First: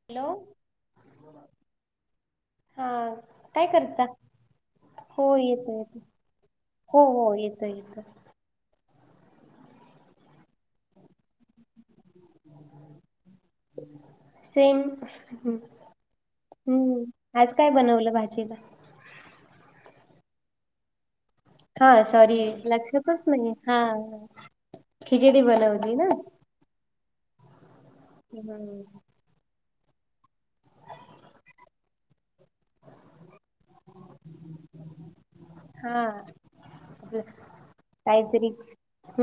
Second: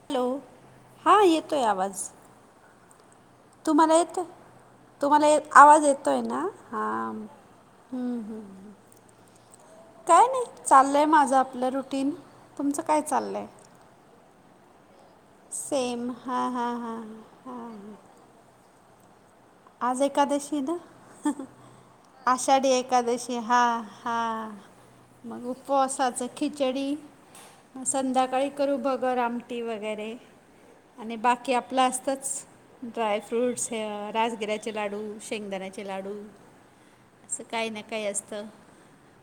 Hello हां येतो आहे आवाज हा काय तुम्हाला करता येतंय? हो तुम्हाला येतो आवाज येतो येतोय ना? हा हो हो येतो येतो हम्म हम्. काय नाही चाल्लंय माझं आपलं रुटीन, तुमचं काय चाल्लयं? सेम. सेम हां हां हां हम्म आज काय हां बनवलं भाजीला? आज एकादशी आहे ना. हा सॉरी आषाढी लक्षातच एकादशी नाही हा हा खिचडी मग बनवली ना उपवासाच खिचडी, संध्याकाळी करू हम्म भगर आम वगैरे आणि बाकी आपलं असतंच ड्राय फ्रूटस् हे राजगिऱ्याचे लाडू, शेंगदाण्याचे हा लाडू. आपलं अस काही ना काही असत काहीतरी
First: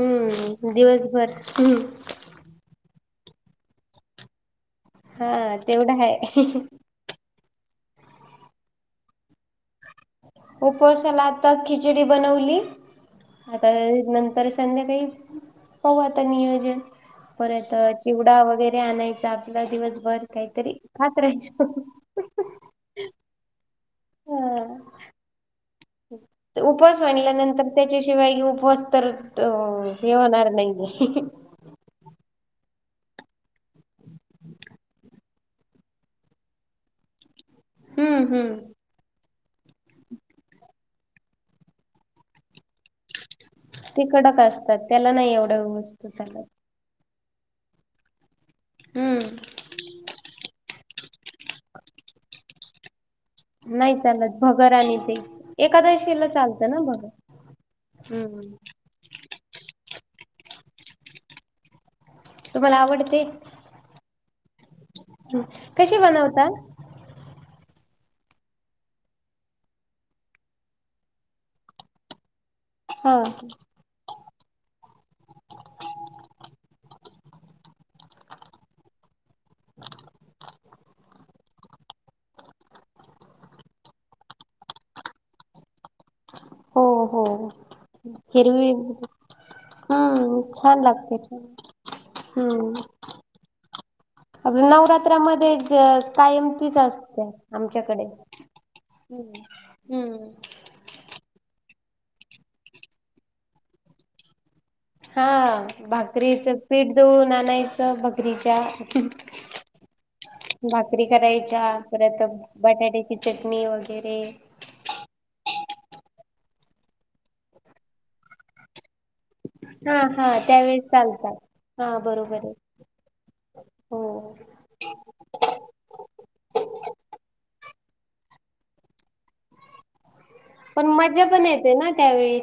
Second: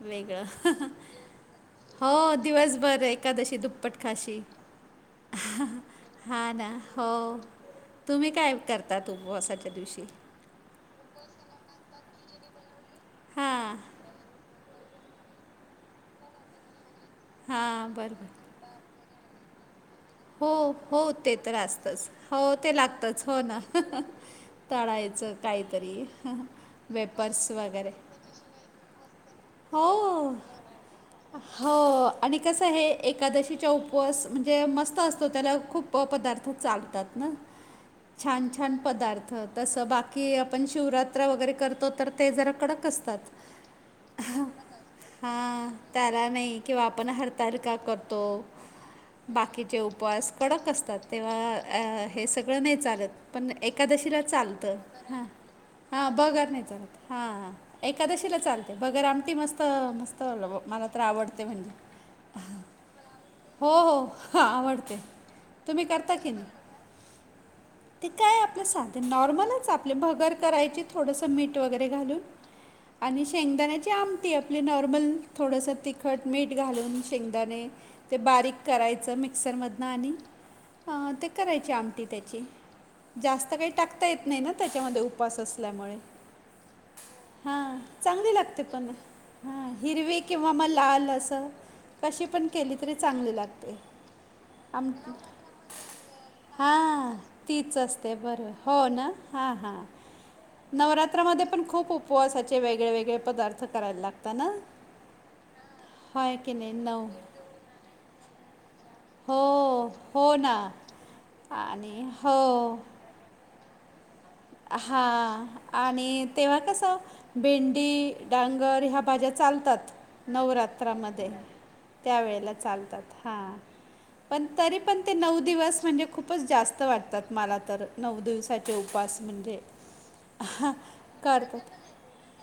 वेगळ दिवसभर हम्म हो दिवसभर एकादशी दुप्पट खाशी हा तेवढ हाय हा ना हो तुम्ही काय करतात उपवासाच्या दिवशी उपवासाला आता खिचडी बनवली आता हां नंतर संध्याकाळी पाहु आता नियोजन परत हां बरोबर चिवडा वगैरे आणायचा मला दिवसभर. हो काहीतरी - हो खात ते तर राहायचं. असतच हो ते लागतच हो ना हा तळायच काही तरी वेफर्स वगैरे शिवाय हे उपवास तर हो हे होणार नाहीे हो आणि कस हे एकादशीच उपवास म्हणजे मस्त असतो त्याला खूप पदार्थ चालतात ना. हम्म छान हम्म -छान पदार्थ तसं बाकी आपण शिवरात्र वगैरे करतो तर ते जरा कडक असतात. ते कडक असतात त्याला नाही एवढ हां वस्तू त्याला चालत नाही किंवा आपण हरतालिका करतो. हम्म बाकीचे उपवास कडक असतात तेव्हा हे सगळं नाही चालत फक्त नाही एकादशीला चालत भगर चालतं आणि ते भगर नाही चालत हा-हा एकादशीला भगर नाही चालतं ना भगर. चालत हा-हा एकादशीला हम्म चालत भगर आमटी मस्त-मस्त मला तर आवडते म्हणजे तुम्हाला आवडते हो-हो आवडते तुम्ही कशी करता की बनवता नाही ते काय आपलं साध नॉर्मलच आपले भगर करायची थोडसं मीठ वगैरे घालून. हा चण्याची आमटी आपली नॉर्मल थोडस तिखट मीठ घालून शेंगदाणे ते बारीक करायचं मिक्सरमधन आणि ते करायची आमटी त्याची जास्त काही टाकता येत नाही ना त्याच्यामध्ये उपवास असल्यामुळे हो-हो हां -हो चांगली लागते हिरवी पण हा हिरवी हम्म किंवा मग छान लाल अस लागते. कशी पण केली तरी चांगली लागते आपल आमटी नवरात्रामध्ये कायम तीच हां असते तीच आमच्याकडे असते बरोबर हो ना हां हां हम्म नवरात्रामध्ये पण खूप उपवासाचे वेगळे-वेगळे पदार्थ करायला लागत ना हा होय भाकरीच की नाही पीठ नऊ दळून आणायच भगरीच्या हो हो ना भाकरी करायच्या आणि परत हो बटाट्या चटणी वगैरे हा आणि तेव्हा कस भेंडी डांगर ह्या भाज्या चालतात हा हा त्यावेळेस नवरात्रामध्ये चालतात. हा बरोबर आहे त्यावेेळेला चालतात हा हो पण तरी पण ते नऊ दिवस म्हणजे खूप खूपच जास्त वाटतात मला तर नऊ दिवसाचे उपवास म्हणजे पण मज्जा पण येते करतात ना त्यावेळी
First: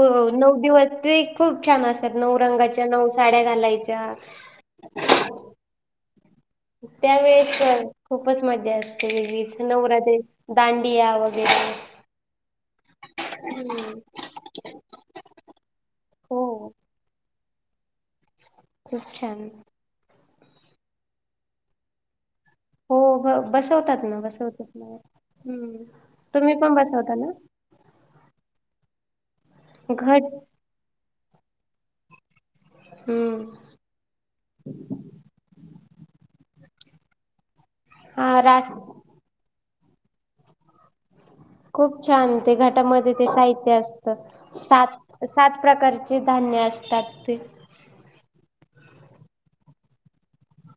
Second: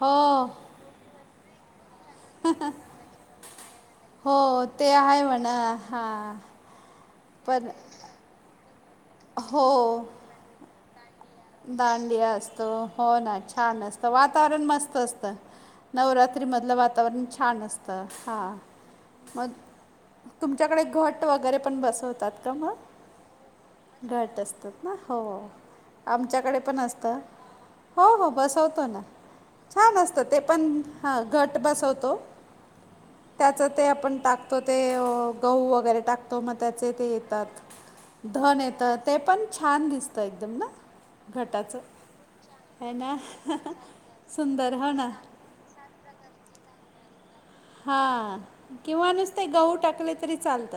हो दिवस ते खूप छान अस नऊ रंगाच्या नऊ साड्या घालायच्या हो ते हाय म्हणा हा त्या वेळेस पण खूपच मजा असते, वेगळीच. हो नवरात्रीत दांडिया वग दांडिया असतो. हो ना, छान हम्म असत. वातावरण मस्त असतं! हो नवरात्रीमधलं वातावरण छान असतं! हा. खूप छान! तुमच्याकडे घट वगैरे पण बसवतात का मग? हो ब बसवतात ना घट बसवतात असतात ना? हो. हम्म तुम्ही आमच्याकडे पण बसवता असता. ना? हो हो, बसवतो ना. छान असतं घट ते पण! ह, घट बसवतो हम्म त्याच ते आपण टाकतो ते, अ गहू वगैरे टाक तो. मग त्याचे ते येतात. हा धन रास येतं! ते पण छान दिसतं एकदम ना? घटाचं खूप छान! ते है घटामधे ना ते साहित्य असतं. सुंदर हो सात ना सात प्रकारची धान्य असतात ते. हा, किंवा नुसते गहू टाकले तरी चालत.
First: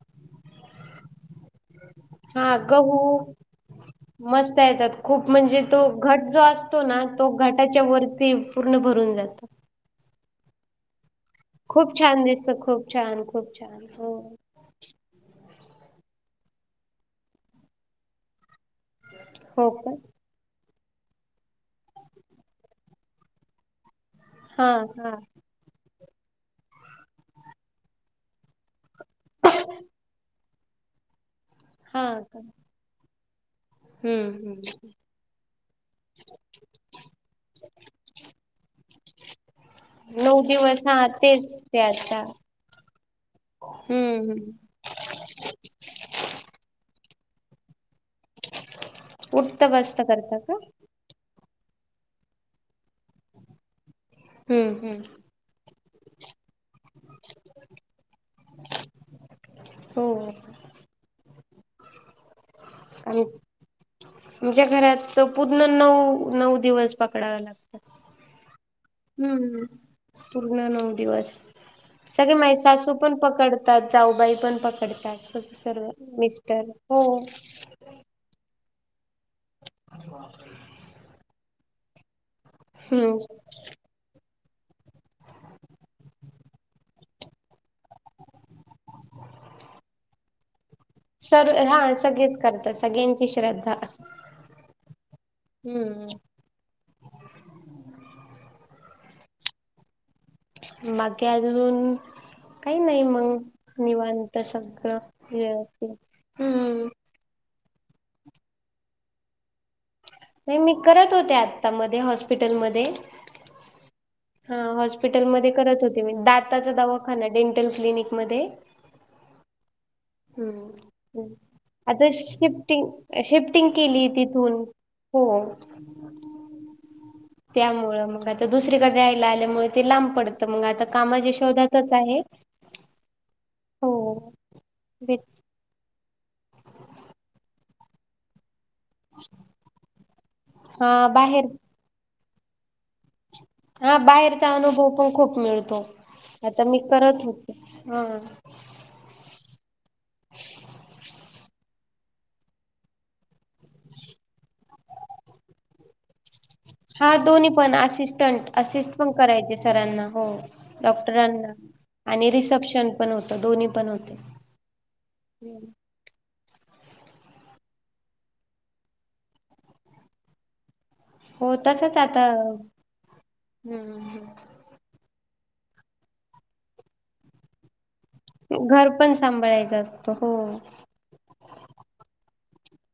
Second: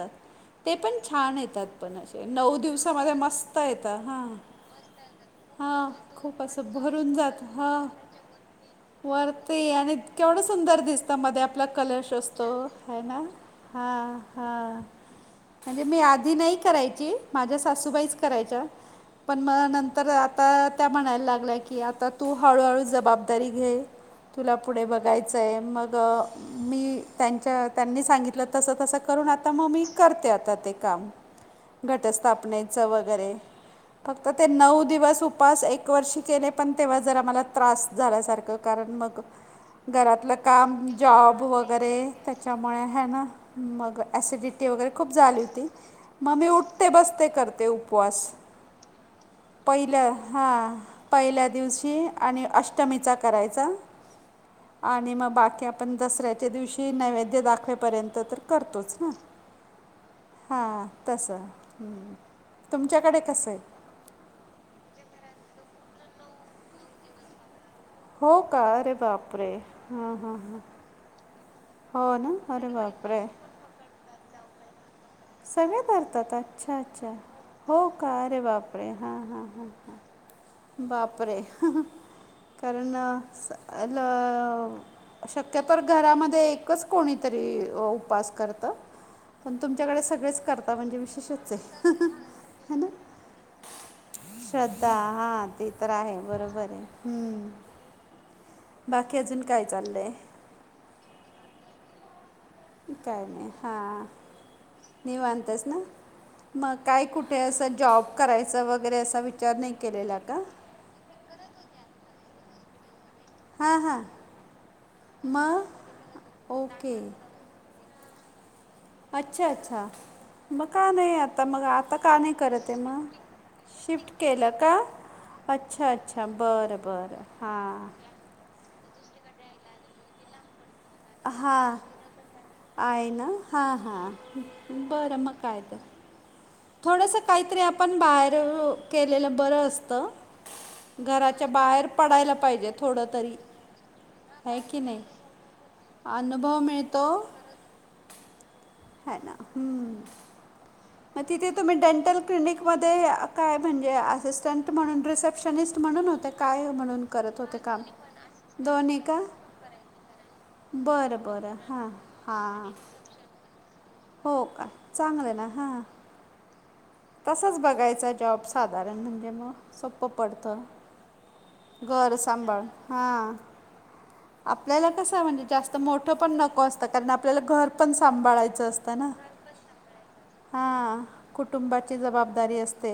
ते पण छान येतात! पण असे, हा नऊ गहू दिवसामध्ये मस्त येतं! हा, मस्त येतात खूप म्हणजे तो हा, घट जो खूप असं असतो ना भरून तो जातं, घटाच्या ह. वरती पूर्ण भरून जातो. वरती आणि केवढं सुंदर दिसतं! मध्ये आप ला खूप कलश छान असतो दिसतं खूप है ना? छान खूप छान हा, हो हा. म्हणजे मी आधी नाही करायची, माझ्या सासूबाईच करायच्या. पण मग हो का नंतर आता त्या म्हणायला लागल्या की, आता तू हळूहळू जबाबदारी घे. तुला पुढे हां हां बघायच ते मग मी त्यांच्या, त्यांनी सांगितलं तसं, तसं करून, आता मग मी करते आता ते काम, हां का घटस्थापनेचं वगैरे. फक्त हम्म ते नऊ हम्म दिवस उपास, एक वर्षी केले. पण तेव्हा जरा मला त्रास झाल्यासारख कारण मग, घरातलं नऊ काम दिवस हां शाबू तेच ते वगैरे, आता त्याच्यामुळे हाय ना, मग हम्म हम्म ॲसिडिटी वगरे खूप झाली होती. मग मी उठते - बसते करते उपवास. उठतं बसतं पहिलं, करता हा. का पहिल्या दिवशी आणि अष्टमीचा करायचा. हम्म हम्म आणि मग बाकी आप आपण दसऱ्याच्या दिवशी नैवेद्य दाखवेपर्यंत तर करतोच ना? हो हा, तसं. हं. तुमच्याकडे आम कसय? आमच्या घरात पूर्ण नऊ, नऊ दिवस पकडाव लागत. हो का? अरे बापरे हम्म. हां हां पूर्ण हां नऊ दिवस. हो ना सगळे माझी अरे सासू पण बापरे पकड तात, जाऊबाई पण पकडतात, सगळे सर्व. करतात मिस्टर. अच्छा हो. अच्छा हो, का? अरे बापरे! हां, हां, हां, हां. बापरे! बापरे! कारण हम्म स [unintelligible] शक्यतोर घरामध्ये एकच कोणीतरी उपास करत. पण तुमच्याकडे सगळेगच करता, म्हणजे वी सर विशेषच आहे! हां सगळेच हे करतात ना? सगळ्यांची श्रद्धा श्रद्धा हा, ते तर आहे. हम्म बरोबर आहे. बाकी अजून काय चाललय? बाकी अजून काही नाही काय मंग, हां निवांत सग निवांतच ना? मग काय कुठ ते असं जॉब करायचं वगैरे, असा विचार नाही केलेला का? नाही मी करत होते, आता मध्ये हॉस्पिटलमध्ये हां हां. हा हॉस्पिटलमध्ये करत होते मी, मग दाताचा ओके दवाखाना, डेंटल क्लिनिकमध्ये अच्छा! अच्छा! मग का नाही हम्म आता मग, आता का नाही करत आहे शिफ्टिंग मग, शिफ्टिंग केली शिफ्ट केलं तिथून का? हो अच्छा! अच्छा! बरं बरं हा तर दुसरीकडे राहायला आल्यामुळे ते लांब पडतं, मग आता कामाच्या हां शोधातच आहे. आहे ना, हां हो हां बे- बरं मग काय तर थोडस काहीतरी आपण बाहेर केलेलं बरं असतं, घराच्या बाहेर पडायला पाहिजे थोड तरी हा बाहेरचा आहे की अनुभव नाही पण खूप मिळतो, अनुभव आता मी मिळतो करत हा ह ना, हम्म मग तिथे तुम्ही डेंटल क्लिनिकमध्ये काय म्हणजे असिस्टंट म्हणून रिसेप्शनिस्ट म्हणून होते, काय म्हणून हा करत दोन्ही होते पण काम? असिस्टंट असिस्ट दोन्ही पण का करायचे सरांना, हो बरं डॉक्टरांना बरं हां आणि हां रिसेप्शन पण होत दोन्ही पण होते. हो का चांगलं आहे ना. हम् [unintelligible] तसच बघायचा जॉब साधारण म्हणजे मग सोपं पडतं. हो तसच घर आता सांभाळ हा, हम्म आप आपल्याला कस म्हणजे जास्त मोठं पण नको असतं, कारण आपल्याला घर पण सांभाळा घर पण सांभाळायचं असतो. हो हा, कुटुंबाची जबाबदारी असते.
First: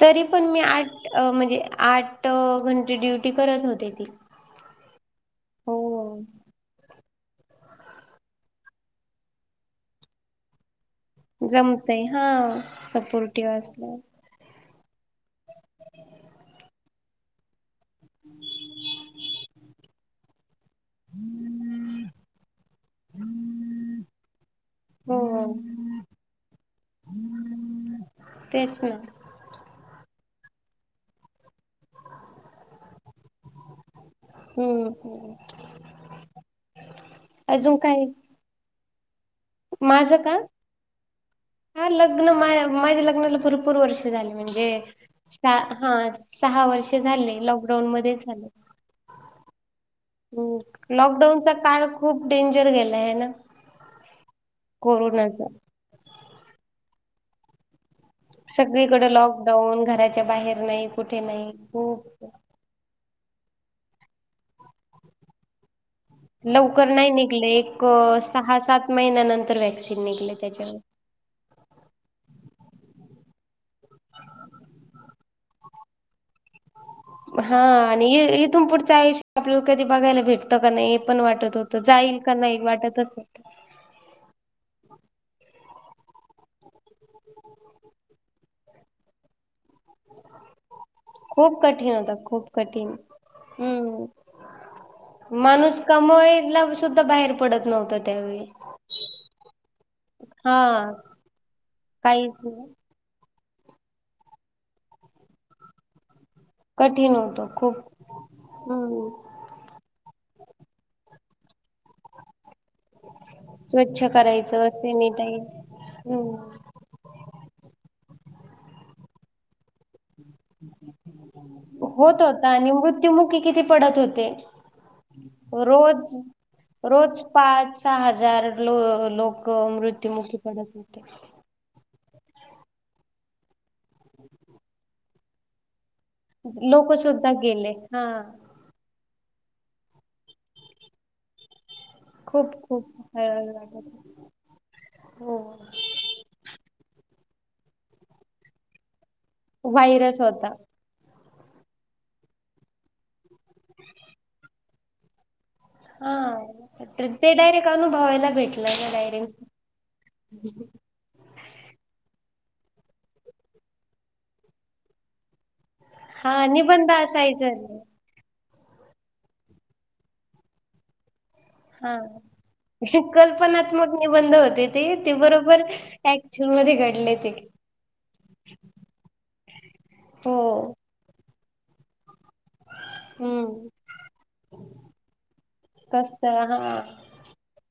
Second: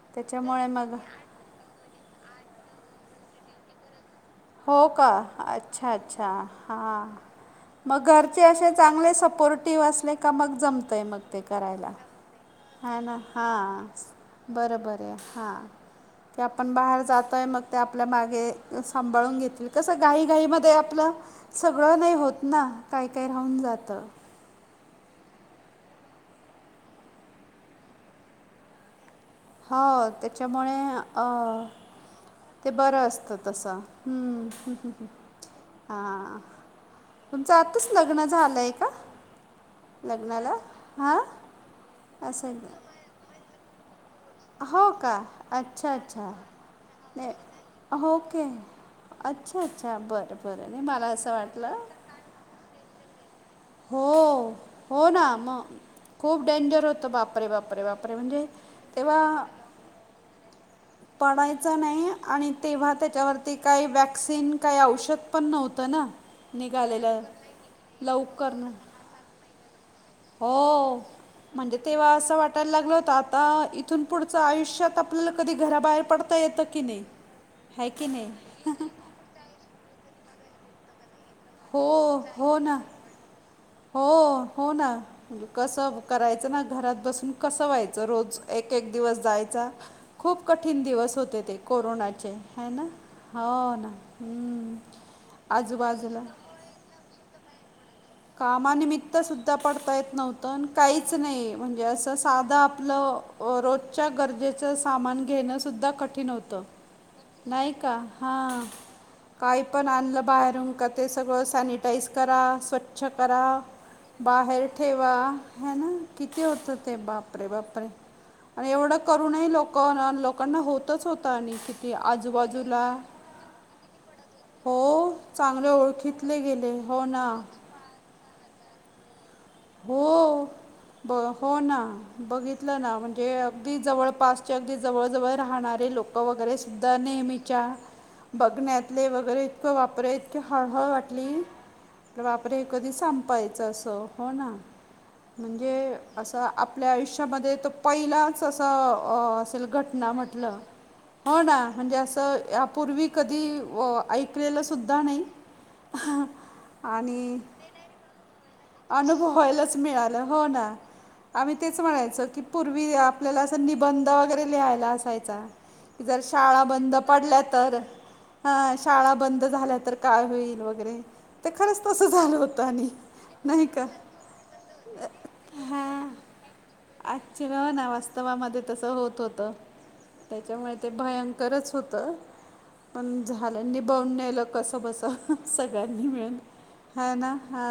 तरी पण मी त्याच्यामुळे मग आठ म्हणजे आठ घंटे ड्युटी करत होते की, हो का, अच्छा अच्छा हा! मग घरचे असे चांगले सपोर्टिव असले का, मग जमतंय मग. ते करायला, जमतय हा ह ना सपोर्टिव्ह हा. असल्यावर बरं बर हा, ते आपण बाहेर जातोय मग ते आपल्या मागे सांभाळून घेतील, कसं घाई घाईमध्ये आपलं सगळं नाही होत ना, काय काय राहून जात. हो, तेच ना. हो त्याच्यामुळे अ, ते बरं असतं तसं. हू, ह ह हम्म हां. तुमचं आताच लग्न झालंय का? माझ का, लग्नाला? हां? हा लग्न असं [unintelligible] माझ्या लग्नाला भरपूर वर्ष झाली. म्हणजे हो का? स अच्छा, हा अच्छा. सहा वर्ष नाही झाले लॉकडाऊन मध्ये ओके. झाले. अच्छा अच्छा! बरं बरं नाही हम्म मला असं लॉकडाऊनचा वाटलं काळ खूप डेंजर गेलाय हाय ना. हो, हो ना कोरोनाचा मग खूप डेंजर होतं बापरे बापरे बापरे! खरं म्हणजे, सगळीकडे तेव्हा लॉकडाऊन घराच्या बाहेर नाही कुठे नाही पाडायचा खूप नाही आणि तेव्हा त्याच्यावरती काही वॅक्सिन काही औषध पण नव्हतं ना. लवकर नाही निघालेलं निघले, एक लवकर सहा ना सात महिन्यानंतर व्हॅक्सिन निघले त्याच्यावर. हो म्हणजे तेव्हा असं वाटायला लागलं होतं आता, इथून पुढचं आयुष्यात आपल्याला कधी घराबाहेर पडता येतं की नाही. हा है आणि की इथून नाही पुढचं आयुष्य आपलं कधी बघायला भेटतं का नाही हे पण वाटत हो जाईल का हो नाही ना वाटतच हो, हो ना. कसं करायचं ना, घरात बसून कसं व्हायचं रोज. एक एक दिवस जायचा. खूप कठीण दिवस होते ते खूप कठीण होता कोरोनाचे. खूप हयना. कठीण हो ना. हम्म हम्म. माणूस आजूबाजूला कमवायला सुद्धा बाहेर पडत नव्हता. कामा निमित्त सुद्धा पडता येत हा काहीच नाही. म्हणजे असं काहीच साधं नाही आपलं रोजच्या गरजेचं सामान घेणंसुद्धा कठीण होतं. कठीण होतं नाही खूप का? हा. हम्म काही पण आणलं बाहेरून का, ते सगळं सॅनिटाईज करा. स्व्छ स्वच्छ करा. स्वच्छ बाहेर करायचं ठेवा. सॅनिटाईज हयना. किती हम्म होतं ते बापरे बाप. आणि एवढ करूनही लोक ना लो होत होता. आणि आजूबाजूला मृत्युमुखी किती पडत होते. हो चांगले रोज, ओळखीतले गेले हो रोज ना पाच सहा हजार लो लोक, मृत्युमुखी हो पडत होते. ब हो ना. बघितलं ना. म्हणजे अगदी जवळपासचे. अगदी जवळजवळ राहणारे लोक वगैरे लोक सुद्धा नेहमीच्या, गेले हा बघण्यात ले वगैरे. इतकं बापरे इतक हळहळ वाटली. अरे खूप बापरे हे खूप कधी हळहळ संपायचं वाटत होती. असं? हो ना. हो म्हणजे अस आपल्या आयुष्यामध्ये तो पहिलाच असं अ तील घटना व्हायरस होता म्हटलं. हो ना. म्हणजे असं यापूर्वी कधी ऐकलेलं सुद्धा नाही. हा. ते आणि डैरेक्ट अनुभव एला भेट अनुभवायलाच मिळालं. हो ना. आम्ही तेच म्हणायचो की पूर्वी, आपल्याला असा निबंध वगैरे लिहायला असायचा. जर हां शाळा निबंध बंद पडल्या असायचं तर? हा शाळा बंद झाल्या तर काय होईल? वगैरे. तर खरंच हां तसं झालं होतं आणि. नाही का कल्पनात्मक निबंध ते. ते बरोबर हां. ऍक्च मध्ये घडले ते. आजची ना वास्तवामध्ये तस होत होत. हो त्याच्यामुळे ते भयंकरच होतं. पण हम्म झालं. निभवूनेलं कस बस सगळ्यांनी मिळून. कसं ह ना. हा.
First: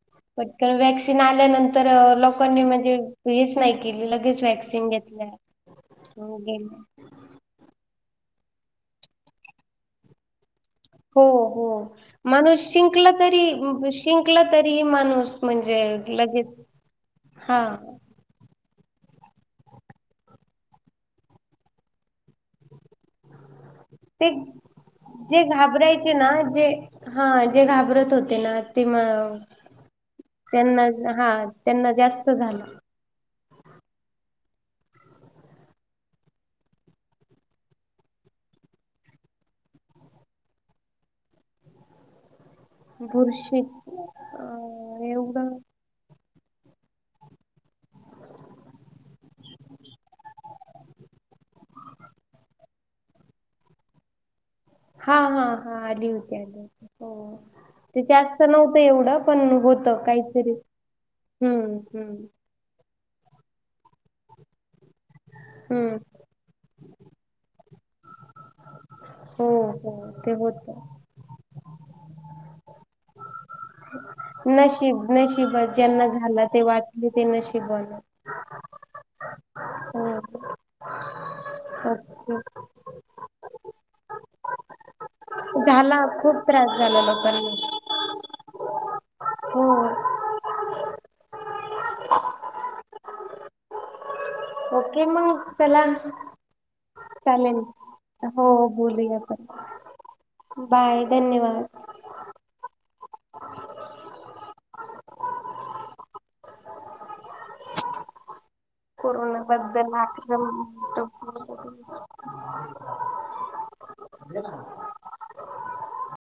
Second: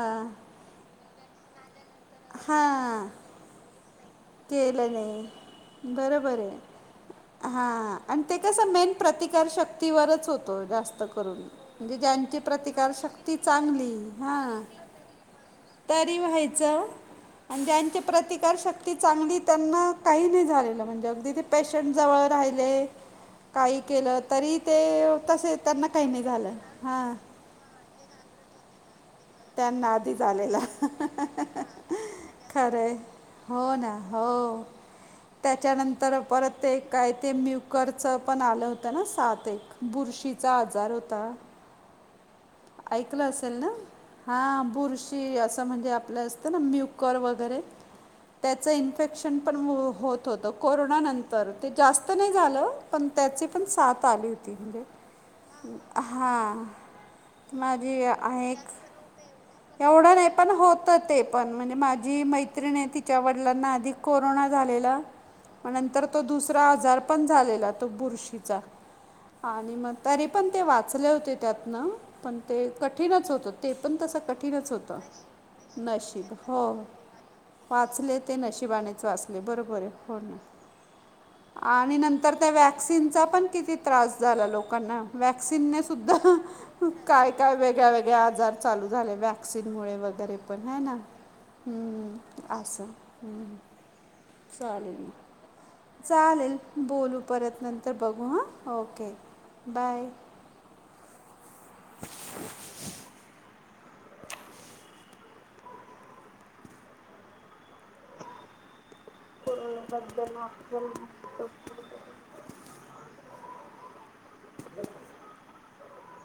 कारण व्हॅक्सिन आल्यानंतर लोकांनी म्हणजे हां. हेच नाही केली. लगेच व्हॅक्सिन केलं नाही. घेतल्या. हो बरोबरे. गेलं. हा आणि ते कस मेन प्रतिकार शक्ती वरच होत. हो हो माणूस शिंकला प्रतिकारशक्ती तरी, चांगली शिंकलं हां तरी माणूस म्हणजे तरी लगेच. हा. प्रतिकार शक ती चांगली त्यांना काही नाही झालेल. म्हणजे अगदी ते पेशंट जवळ राहिले. काही केलं ते तरी जे तसे त्यांना काही घाबरायचे नाही ना. झालं जे, हां. हा जे घाबरत होते ना. ती म त्यांना आधी झालेला त्यांना हा त्यांना जास्त झालं खरंय. हो ना. हो. त्याच्यानंतर परत ते काय ते, म्युकरचं पण आलं होतं ना सात एक. बरशीचा आजार होता. [inaudible] ऐकलं असेल बुरशी ना? अ हा बुरशी एवढं असं म्हणजे आपलं असतं ना म कुकर वगैरे त्याचं इन्फेक्शन पण होत होतं. कोरोनानंतर ते जास्त नाही झालं. पण त्याची पण साथ आली होती. म्हणजे हा हा हा आली होती हा आली होती माझी आहे. एवढा पण मग एवढं नाही पण होत ते पण म्हणजे माझी हम्म मैत्रि त वडलांना आधी कोरोना झालेला हम्म नंतर तो दुसरा आजार पण झालेला तो बुरशीचा, हो आणि मग हो तरी पण ते होत वाचले होते. त्यात ना पण ते कठीणच होत. ते पण तसा कठीन ठीनच होत नशीब नशीब ज्यांना नशीब झाला ते वाचले ते नशीबवान वाचले हो. ते नशिबानेच वाचले बरोबर आहे. हो आणि नंतर तर ओके त्या वॅक्सिनचा पण कीती त्रास झाला लोकांना. वॅक्सिनने झाला सुद्धा खूप त्रास झाला काय, काय लोकांना वेगळ्या, वेगळ्या आजार चालू झाले वा हो क्सिनमुळे वगैरे पण ह ना असं. चालेल ओके म मग चला चालेल बोलू चालेल. परत नंतर बघू हो हां ओके. बोलूया आपण. बाय. बाय धन्यवाद. कोरोना बद्दल आक्रमक [inaudible]